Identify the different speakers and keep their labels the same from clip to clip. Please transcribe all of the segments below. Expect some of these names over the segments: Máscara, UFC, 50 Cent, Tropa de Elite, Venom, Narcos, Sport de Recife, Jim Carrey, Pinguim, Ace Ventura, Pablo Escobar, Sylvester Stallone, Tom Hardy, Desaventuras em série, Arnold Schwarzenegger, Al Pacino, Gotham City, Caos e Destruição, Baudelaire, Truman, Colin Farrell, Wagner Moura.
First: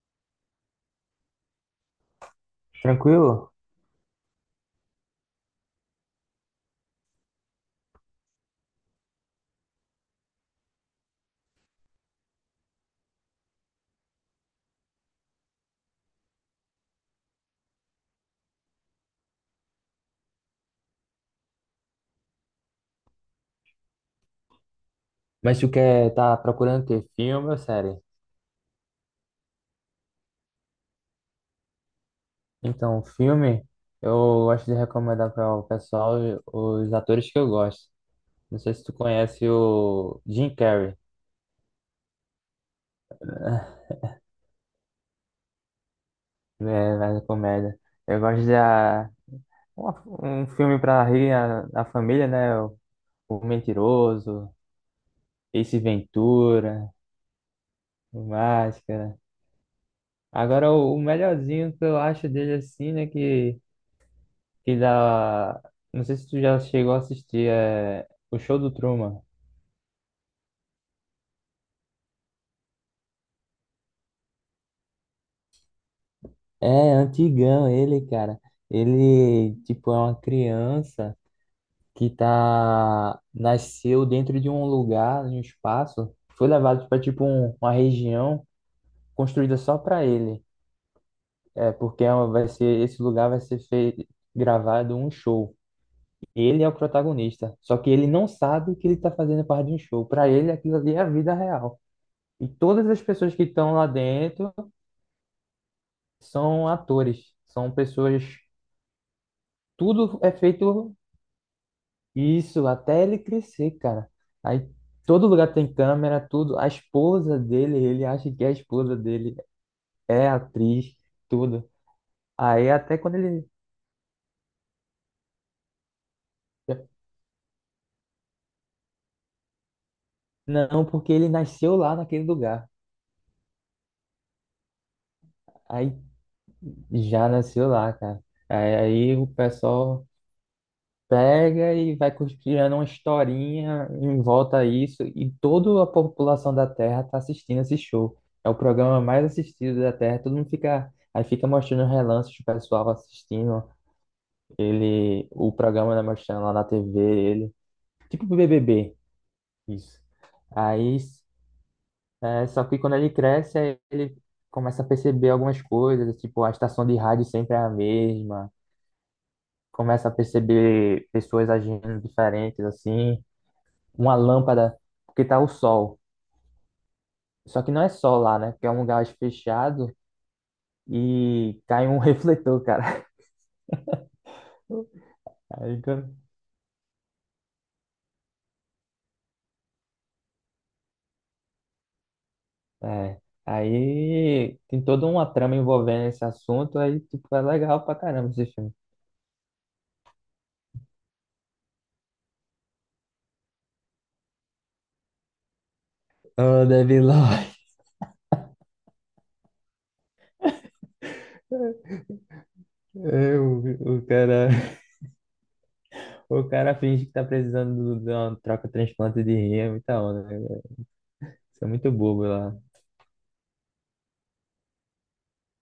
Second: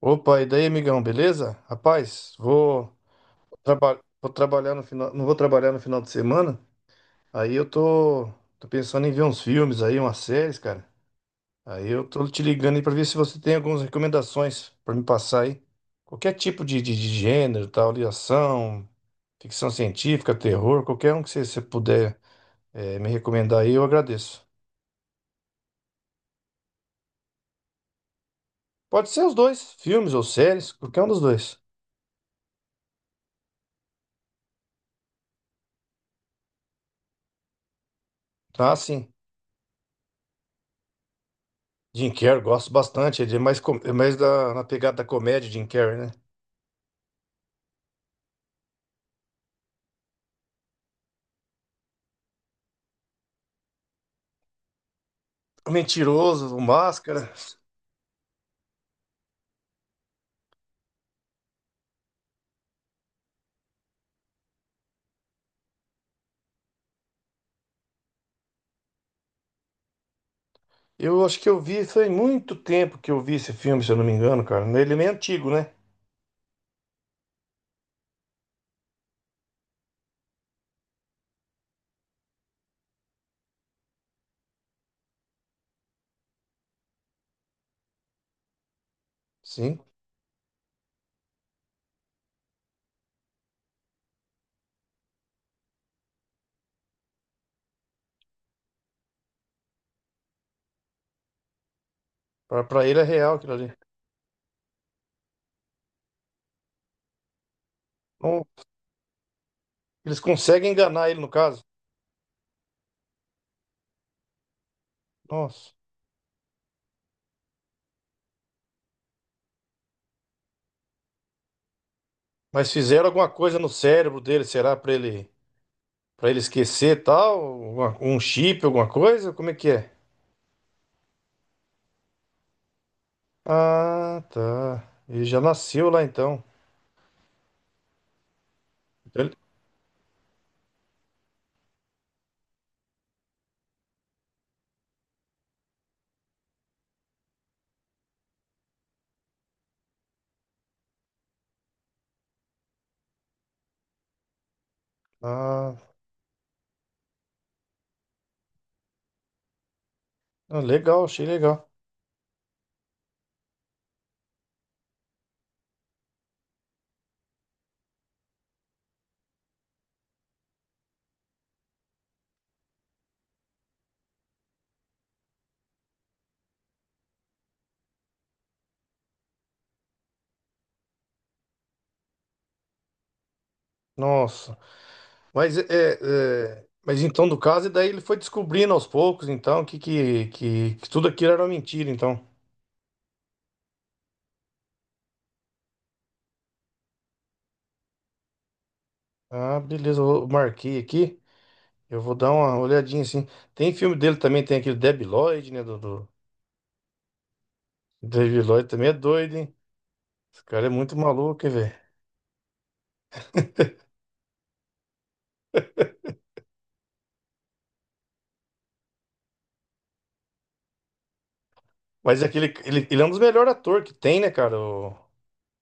Speaker 1: Opa, e daí, amigão, beleza? Rapaz,
Speaker 2: Tranquilo?
Speaker 1: vou trabalhar no final, não vou trabalhar no final de semana. Aí eu tô pensando em ver uns filmes aí, umas séries, cara. Aí eu tô te ligando aí pra ver se você tem algumas recomendações pra me passar aí. Qualquer tipo de gênero, tal, ali, ação, ficção científica, terror, qualquer um que você puder me recomendar aí, eu agradeço.
Speaker 2: Mas tu quer tá procurando ter filme ou série?
Speaker 1: Pode ser os dois, filmes ou séries, qualquer um dos dois.
Speaker 2: Então, filme, eu gosto de recomendar para o pessoal os atores que eu gosto. Não sei
Speaker 1: Tá,
Speaker 2: se tu
Speaker 1: sim.
Speaker 2: conhece o Jim Carrey,
Speaker 1: Jim Carrey, gosto bastante. Ele é é mais na pegada da comédia, Jim Carrey, né?
Speaker 2: né, mais comédia. Eu gosto de um filme para rir a família, né? O Mentiroso,
Speaker 1: O
Speaker 2: Ace
Speaker 1: Mentiroso, o
Speaker 2: Ventura,
Speaker 1: Máscara.
Speaker 2: o Máscara. Agora, o melhorzinho que eu acho dele assim, né? Que dá. Não sei se tu já chegou a assistir o show do Truman.
Speaker 1: Eu acho que eu vi, foi muito tempo que eu vi esse filme, se eu não me engano, cara. Ele é meio antigo, né?
Speaker 2: É, antigão ele, cara. Ele, tipo, é uma criança que tá nasceu dentro de um lugar, de um espaço, foi levado para tipo uma região construída só
Speaker 1: Sim.
Speaker 2: para ele. É, porque é vai ser, esse lugar vai ser feito, gravado um show. Ele é o protagonista, só que ele não sabe que ele tá fazendo parte de um show. Para ele aquilo ali é a vida real. E
Speaker 1: Pra
Speaker 2: todas
Speaker 1: ele
Speaker 2: as
Speaker 1: é
Speaker 2: pessoas
Speaker 1: real
Speaker 2: que
Speaker 1: aquilo
Speaker 2: estão
Speaker 1: ali.
Speaker 2: lá dentro são atores, são pessoas,
Speaker 1: Não- Eles
Speaker 2: tudo é
Speaker 1: conseguem
Speaker 2: feito,
Speaker 1: enganar ele, no caso.
Speaker 2: isso, até ele crescer, cara. Aí todo lugar
Speaker 1: Nossa.
Speaker 2: tem câmera, tudo. A esposa dele, ele acha que a esposa dele é atriz, tudo. Aí
Speaker 1: Mas
Speaker 2: até
Speaker 1: fizeram
Speaker 2: quando
Speaker 1: alguma
Speaker 2: ele.
Speaker 1: coisa no cérebro dele, será? Pra ele esquecer e tal? Um chip, alguma coisa? Como é que é?
Speaker 2: Não, porque ele nasceu lá naquele lugar.
Speaker 1: Ah, tá. Ele já nasceu
Speaker 2: Aí
Speaker 1: lá então.
Speaker 2: já nasceu lá, cara. Aí o
Speaker 1: Ele-
Speaker 2: pessoal pega e vai criando uma historinha em volta a isso, e toda a população da Terra tá assistindo esse show. É o programa mais assistido da Terra, todo mundo fica. Aí fica mostrando relances do pessoal assistindo ele, o
Speaker 1: Ah,
Speaker 2: programa, né, mostrando lá na TV, ele. Tipo BBB, isso. Aí,
Speaker 1: legal, achei legal.
Speaker 2: é, só que quando ele cresce, aí ele começa a perceber algumas coisas, tipo, a estação de rádio sempre é a mesma, começa a perceber pessoas agindo diferentes, assim. Uma lâmpada, porque tá o sol. Só que não é sol lá, né? Porque é um lugar fechado e cai um refletor, cara.
Speaker 1: Nossa. Mas é,
Speaker 2: Aí, quando-
Speaker 1: mas então do caso e daí ele foi descobrindo aos poucos, então, que tudo aquilo era uma mentira, então.
Speaker 2: é. Aí tem toda uma trama envolvendo esse assunto, aí tipo, é legal pra caramba esse filme.
Speaker 1: Ah, beleza, marquei aqui. Eu vou dar uma olhadinha assim. Tem filme dele também, tem aquele Debi Lloyd, né, do
Speaker 2: Oh, Devil Lloyd.
Speaker 1: Debi Lloyd também é doido, hein? Esse cara é muito maluco, hein, velho.
Speaker 2: É, o cara finge que tá precisando de uma troca de transplante de rim, é muita onda, né? Isso é muito
Speaker 1: Mas
Speaker 2: bobo
Speaker 1: é aquele
Speaker 2: lá.
Speaker 1: ele é um dos melhores atores que tem, né, cara? O,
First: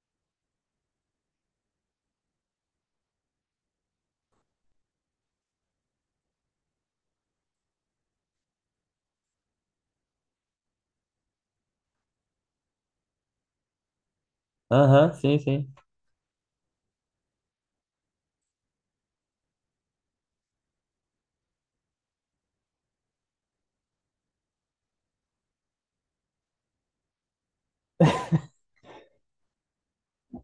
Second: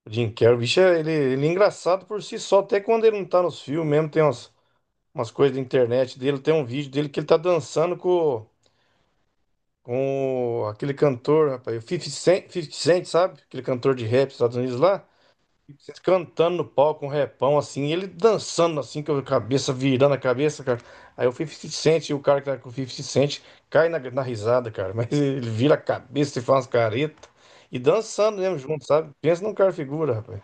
Speaker 1: o Jim Carrey, o bicho, ele é engraçado por si só, até quando ele não tá nos filmes mesmo, tem umas coisas da internet dele, tem um vídeo dele que ele tá dançando com aquele cantor, rapaz, o 50 Cent, 50 Cent, sabe? Aquele cantor de rap dos Estados Unidos lá.
Speaker 2: Aham, sim, sim.
Speaker 1: Cantando no palco, um repão assim, ele dançando assim, com a cabeça, virando a cabeça, cara. Aí o 50 Cent, e o cara que tá com o 50 Cent, cai na risada, cara. Mas ele vira a cabeça e faz umas caretas. E dançando mesmo junto, sabe? Pensa num cara figura, rapaz.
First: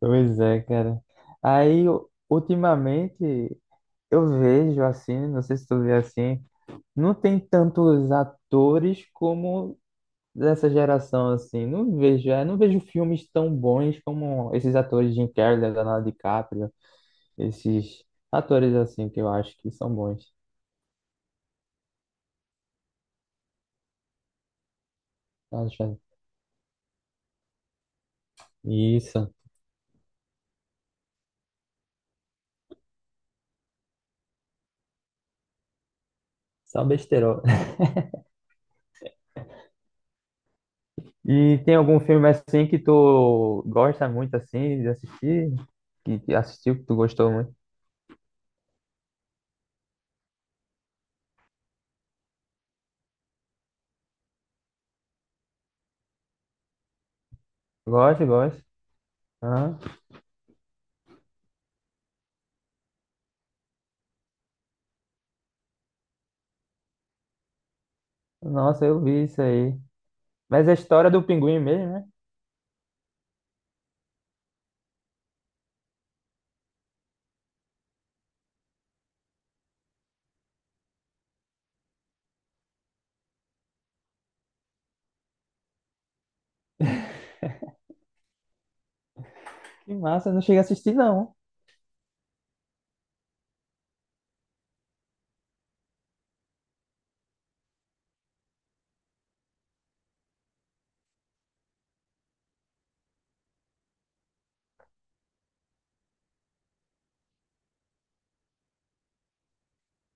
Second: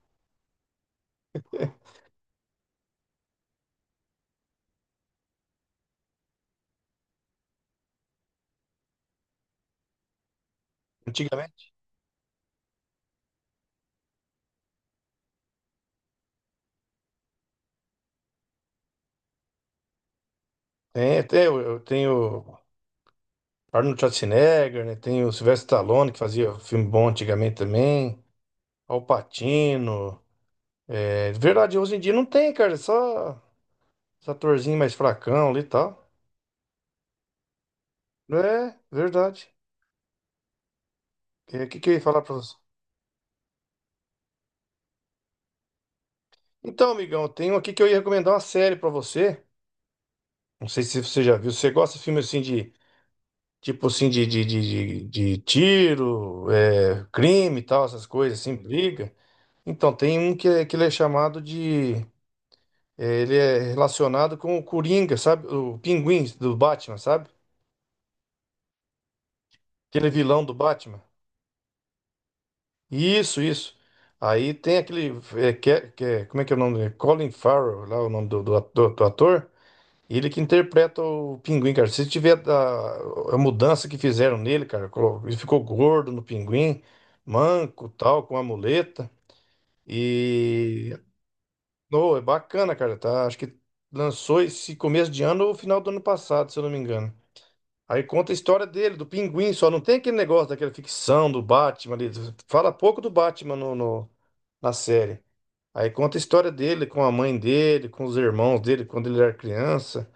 Speaker 2: Pois é, cara. Aí, ultimamente, eu vejo assim, não sei se tu vê assim, não tem tantos atores como dessa geração assim.
Speaker 1: Antigamente.
Speaker 2: Não vejo, é, não vejo filmes tão bons como esses atores Jim Carrey, Leonardo DiCaprio, esses atores assim que eu acho que são bons.
Speaker 1: Eu tenho Arnold Schwarzenegger, né? Tem o Sylvester
Speaker 2: Acho.
Speaker 1: Stallone, que fazia filme bom antigamente também. Al
Speaker 2: Isso,
Speaker 1: Pacino. É verdade, hoje em dia não tem, cara. Só os atorzinhos mais fracão ali e tal.
Speaker 2: só besteirol.
Speaker 1: É, verdade.
Speaker 2: E
Speaker 1: O
Speaker 2: tem
Speaker 1: que, que eu ia
Speaker 2: algum
Speaker 1: falar
Speaker 2: filme
Speaker 1: pra você?
Speaker 2: assim que tu gosta muito assim de assistir? Que assistiu, que
Speaker 1: Então,
Speaker 2: tu
Speaker 1: amigão, eu
Speaker 2: gostou muito?
Speaker 1: tenho aqui que eu ia recomendar uma série pra você. Não sei se você já viu. Você gosta de filme assim de. Tipo assim, de tiro, é, crime e tal, essas
Speaker 2: Gosto,
Speaker 1: coisas, assim,
Speaker 2: gosto.
Speaker 1: briga.
Speaker 2: Aham.
Speaker 1: Então, tem um que, ele é chamado de. Ele é relacionado com o Coringa, sabe? O Pinguim do Batman, sabe?
Speaker 2: Nossa, eu vi isso aí.
Speaker 1: Aquele vilão do
Speaker 2: Mas é a
Speaker 1: Batman.
Speaker 2: história do pinguim mesmo, né?
Speaker 1: Isso, isso. Aí tem aquele. Como é que é o nome dele? Colin Farrell, lá o nome do do ator. Ele que interpreta o Pinguim, cara. Se tiver a mudança que fizeram nele, cara, ele ficou gordo no Pinguim, manco, tal, com a muleta.
Speaker 2: Que massa, eu não cheguei a assistir,
Speaker 1: E.
Speaker 2: não.
Speaker 1: Oh, é bacana, cara. Tá? Acho que lançou esse começo de ano ou final do ano passado, se eu não me engano. Aí conta a história dele, do Pinguim, só não tem aquele negócio daquela ficção do Batman ali. Fala pouco do Batman na série. Aí conta a história dele com a mãe dele, com os irmãos dele, quando ele era criança.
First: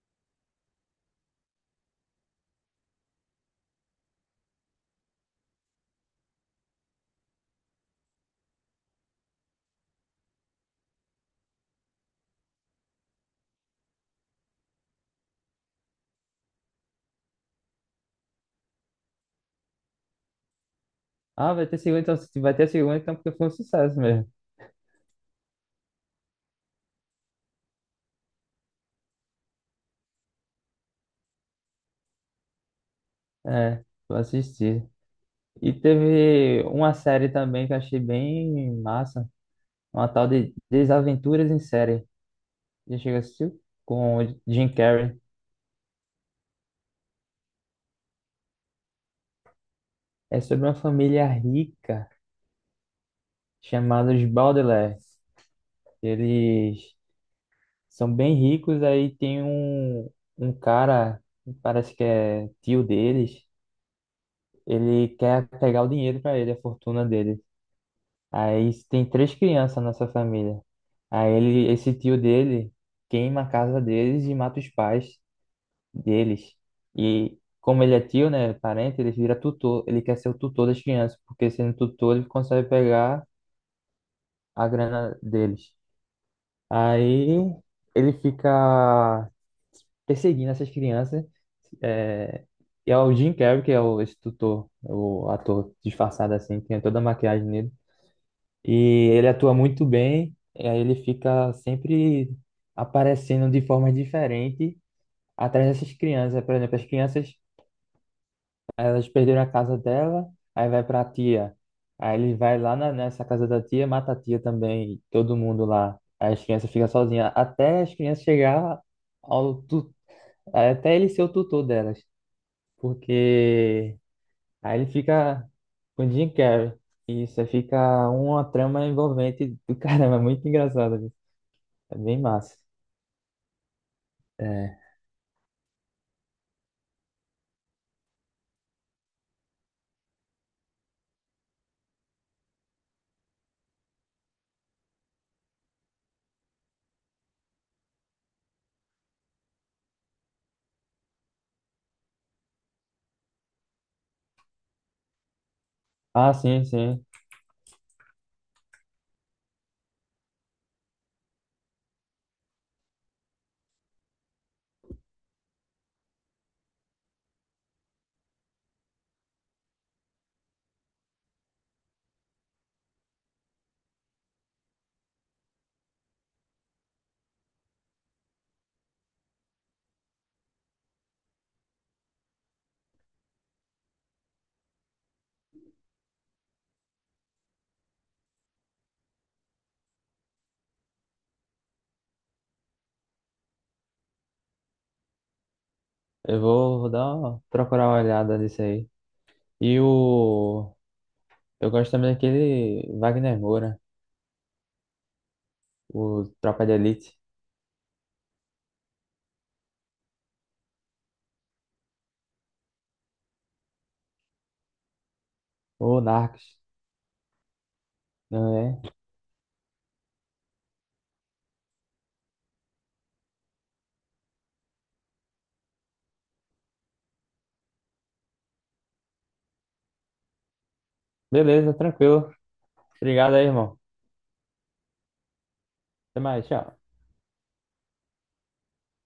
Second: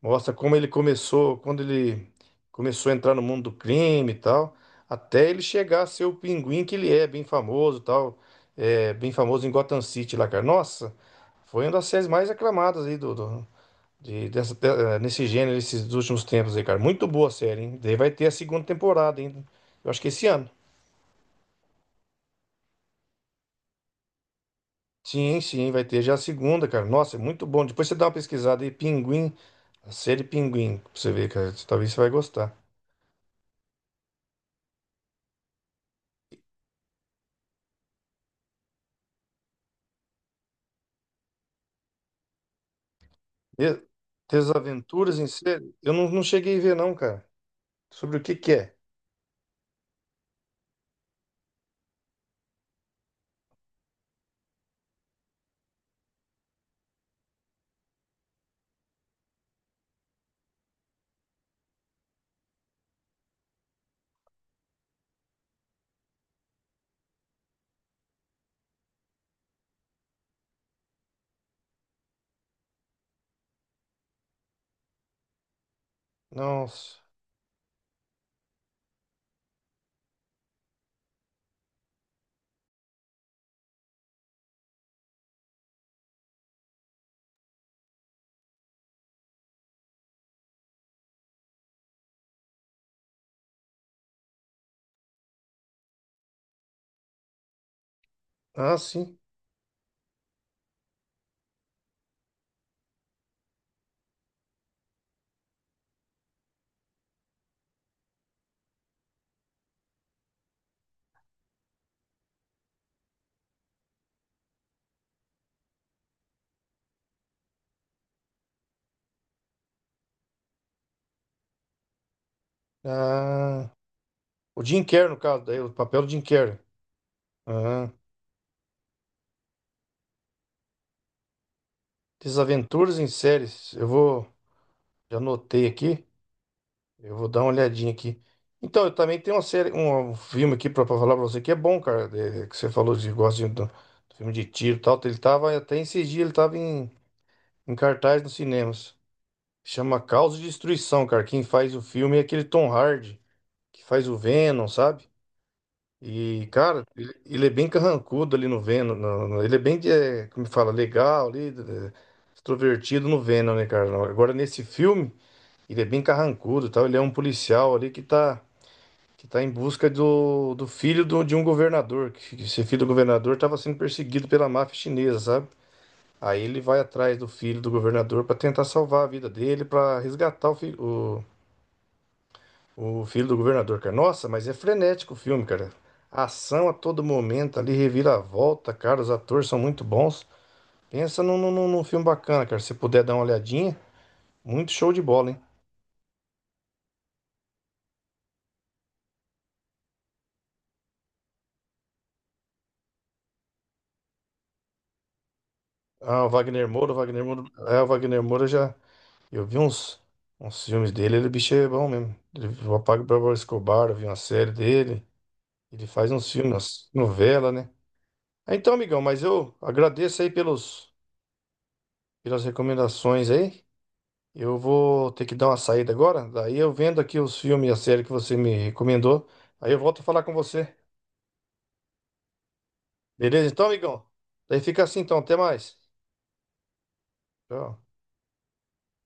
Speaker 1: Mostra como ele começou, quando ele começou a entrar no mundo do crime e tal, até ele chegar a ser o Pinguim que ele é, bem famoso e tal. É, bem famoso em Gotham City lá, cara. Nossa, foi uma das séries mais aclamadas aí dessa, nesse gênero, esses últimos tempos aí, cara. Muito boa a série, hein? Daí vai ter a segunda temporada, hein? Eu acho que esse ano.
Speaker 2: Ah, vai ter segunda, então se vai ter segunda, então porque foi um sucesso mesmo.
Speaker 1: Sim, vai ter já a segunda, cara. Nossa, é muito bom. Depois você dá uma pesquisada aí, Pinguim, a série Pinguim, pra você ver, cara. Talvez você vai gostar.
Speaker 2: É, vou assistir. E teve uma série também que eu achei bem massa. Uma tal de Desaventuras em Série. Já chegou a assistir?
Speaker 1: E-
Speaker 2: Com o Jim Carrey.
Speaker 1: Desaventuras em série? Eu não, não cheguei a ver, não, cara. Sobre o que que é?
Speaker 2: É sobre uma família rica chamada os Baudelaire. Eles são bem ricos, aí tem um cara, parece que é tio deles. Ele quer pegar o dinheiro para ele, a fortuna deles. Aí tem três crianças nessa família. Aí ele, esse tio dele queima a casa deles e mata os pais deles.
Speaker 1: Nossa.
Speaker 2: E como ele é tio, né, parente, ele vira tutor. Ele quer ser o tutor das crianças, porque sendo tutor ele consegue pegar a grana deles. Aí ele fica perseguindo essas crianças. É, e é o Jim Carrey, que é o, esse tutor, o ator disfarçado assim, tem toda a maquiagem nele.
Speaker 1: Ah,
Speaker 2: E
Speaker 1: sim.
Speaker 2: ele atua muito bem, e aí ele fica sempre aparecendo de formas diferentes atrás dessas crianças. Por exemplo, as crianças, elas perderam a casa dela, aí vai para a tia. Aí ele vai lá nessa casa da tia, mata a tia também, todo mundo lá. Aí as crianças ficam sozinhas, até as crianças chegar ao tu... até ele ser o tutor delas.
Speaker 1: Ah,
Speaker 2: Porque
Speaker 1: o
Speaker 2: aí
Speaker 1: Jim
Speaker 2: ele
Speaker 1: Carrey, no caso,
Speaker 2: fica
Speaker 1: daí, o papel
Speaker 2: com
Speaker 1: do
Speaker 2: o
Speaker 1: Jim
Speaker 2: Jim
Speaker 1: Carrey.
Speaker 2: Carrey. Isso, aí
Speaker 1: Ah,
Speaker 2: fica uma trama envolvente do caramba, é muito engraçado. É bem massa.
Speaker 1: Desaventuras em séries. Eu vou.
Speaker 2: É.
Speaker 1: Já anotei aqui. Eu vou dar uma olhadinha aqui. Então, eu também tenho uma série, um filme aqui pra falar pra você que é bom, cara. Que você falou de gosta do filme de tiro e tal. Ele tava até esses dias, ele tava em cartaz nos cinemas. Chama Caos e Destruição, cara. Quem faz o filme é aquele Tom Hardy, que faz o Venom, sabe?
Speaker 2: Ah,
Speaker 1: E,
Speaker 2: sim,
Speaker 1: cara,
Speaker 2: sim.
Speaker 1: ele é bem carrancudo ali no Venom. Ele é bem, é, como fala, legal ali, é, extrovertido no Venom, né, cara? Agora, nesse filme, ele é bem carrancudo e tal. Ele é um policial ali que tá. Que está em busca do filho de um governador. Que esse filho do governador estava sendo perseguido pela máfia chinesa, sabe? Aí ele vai atrás do filho do governador para tentar salvar a vida dele, para resgatar o filho do governador, cara. Nossa, mas é frenético o filme, cara. Ação a todo momento ali, reviravolta, cara. Os atores são muito bons. Pensa num filme bacana, cara. Se puder dar uma olhadinha, muito show de bola, hein?
Speaker 2: Eu vou, vou dar uma, procurar uma olhada nisso aí. E o. Eu gosto também daquele Wagner Moura,
Speaker 1: Ah,
Speaker 2: o
Speaker 1: o
Speaker 2: Tropa
Speaker 1: Wagner
Speaker 2: de
Speaker 1: Moura,
Speaker 2: Elite,
Speaker 1: O Wagner Moura já. Eu vi uns filmes dele, ele o bicho é bom mesmo. Ele, o Pablo Escobar, eu vi uma série dele. Ele
Speaker 2: o
Speaker 1: faz uns filmes,
Speaker 2: Narcos,
Speaker 1: umas novela, né? Ah,
Speaker 2: não
Speaker 1: Então,
Speaker 2: é?
Speaker 1: amigão, mas eu agradeço aí pelas recomendações aí. Eu vou ter que dar uma saída agora. Daí eu vendo aqui os filmes e a série que você me recomendou. Aí eu volto a falar com você.
Speaker 2: Beleza, tranquilo. Obrigado aí,
Speaker 1: Beleza, então,
Speaker 2: irmão.
Speaker 1: amigão? Daí fica assim, então. Até mais.
Speaker 2: Até mais, tchau.
Speaker 1: Tchau.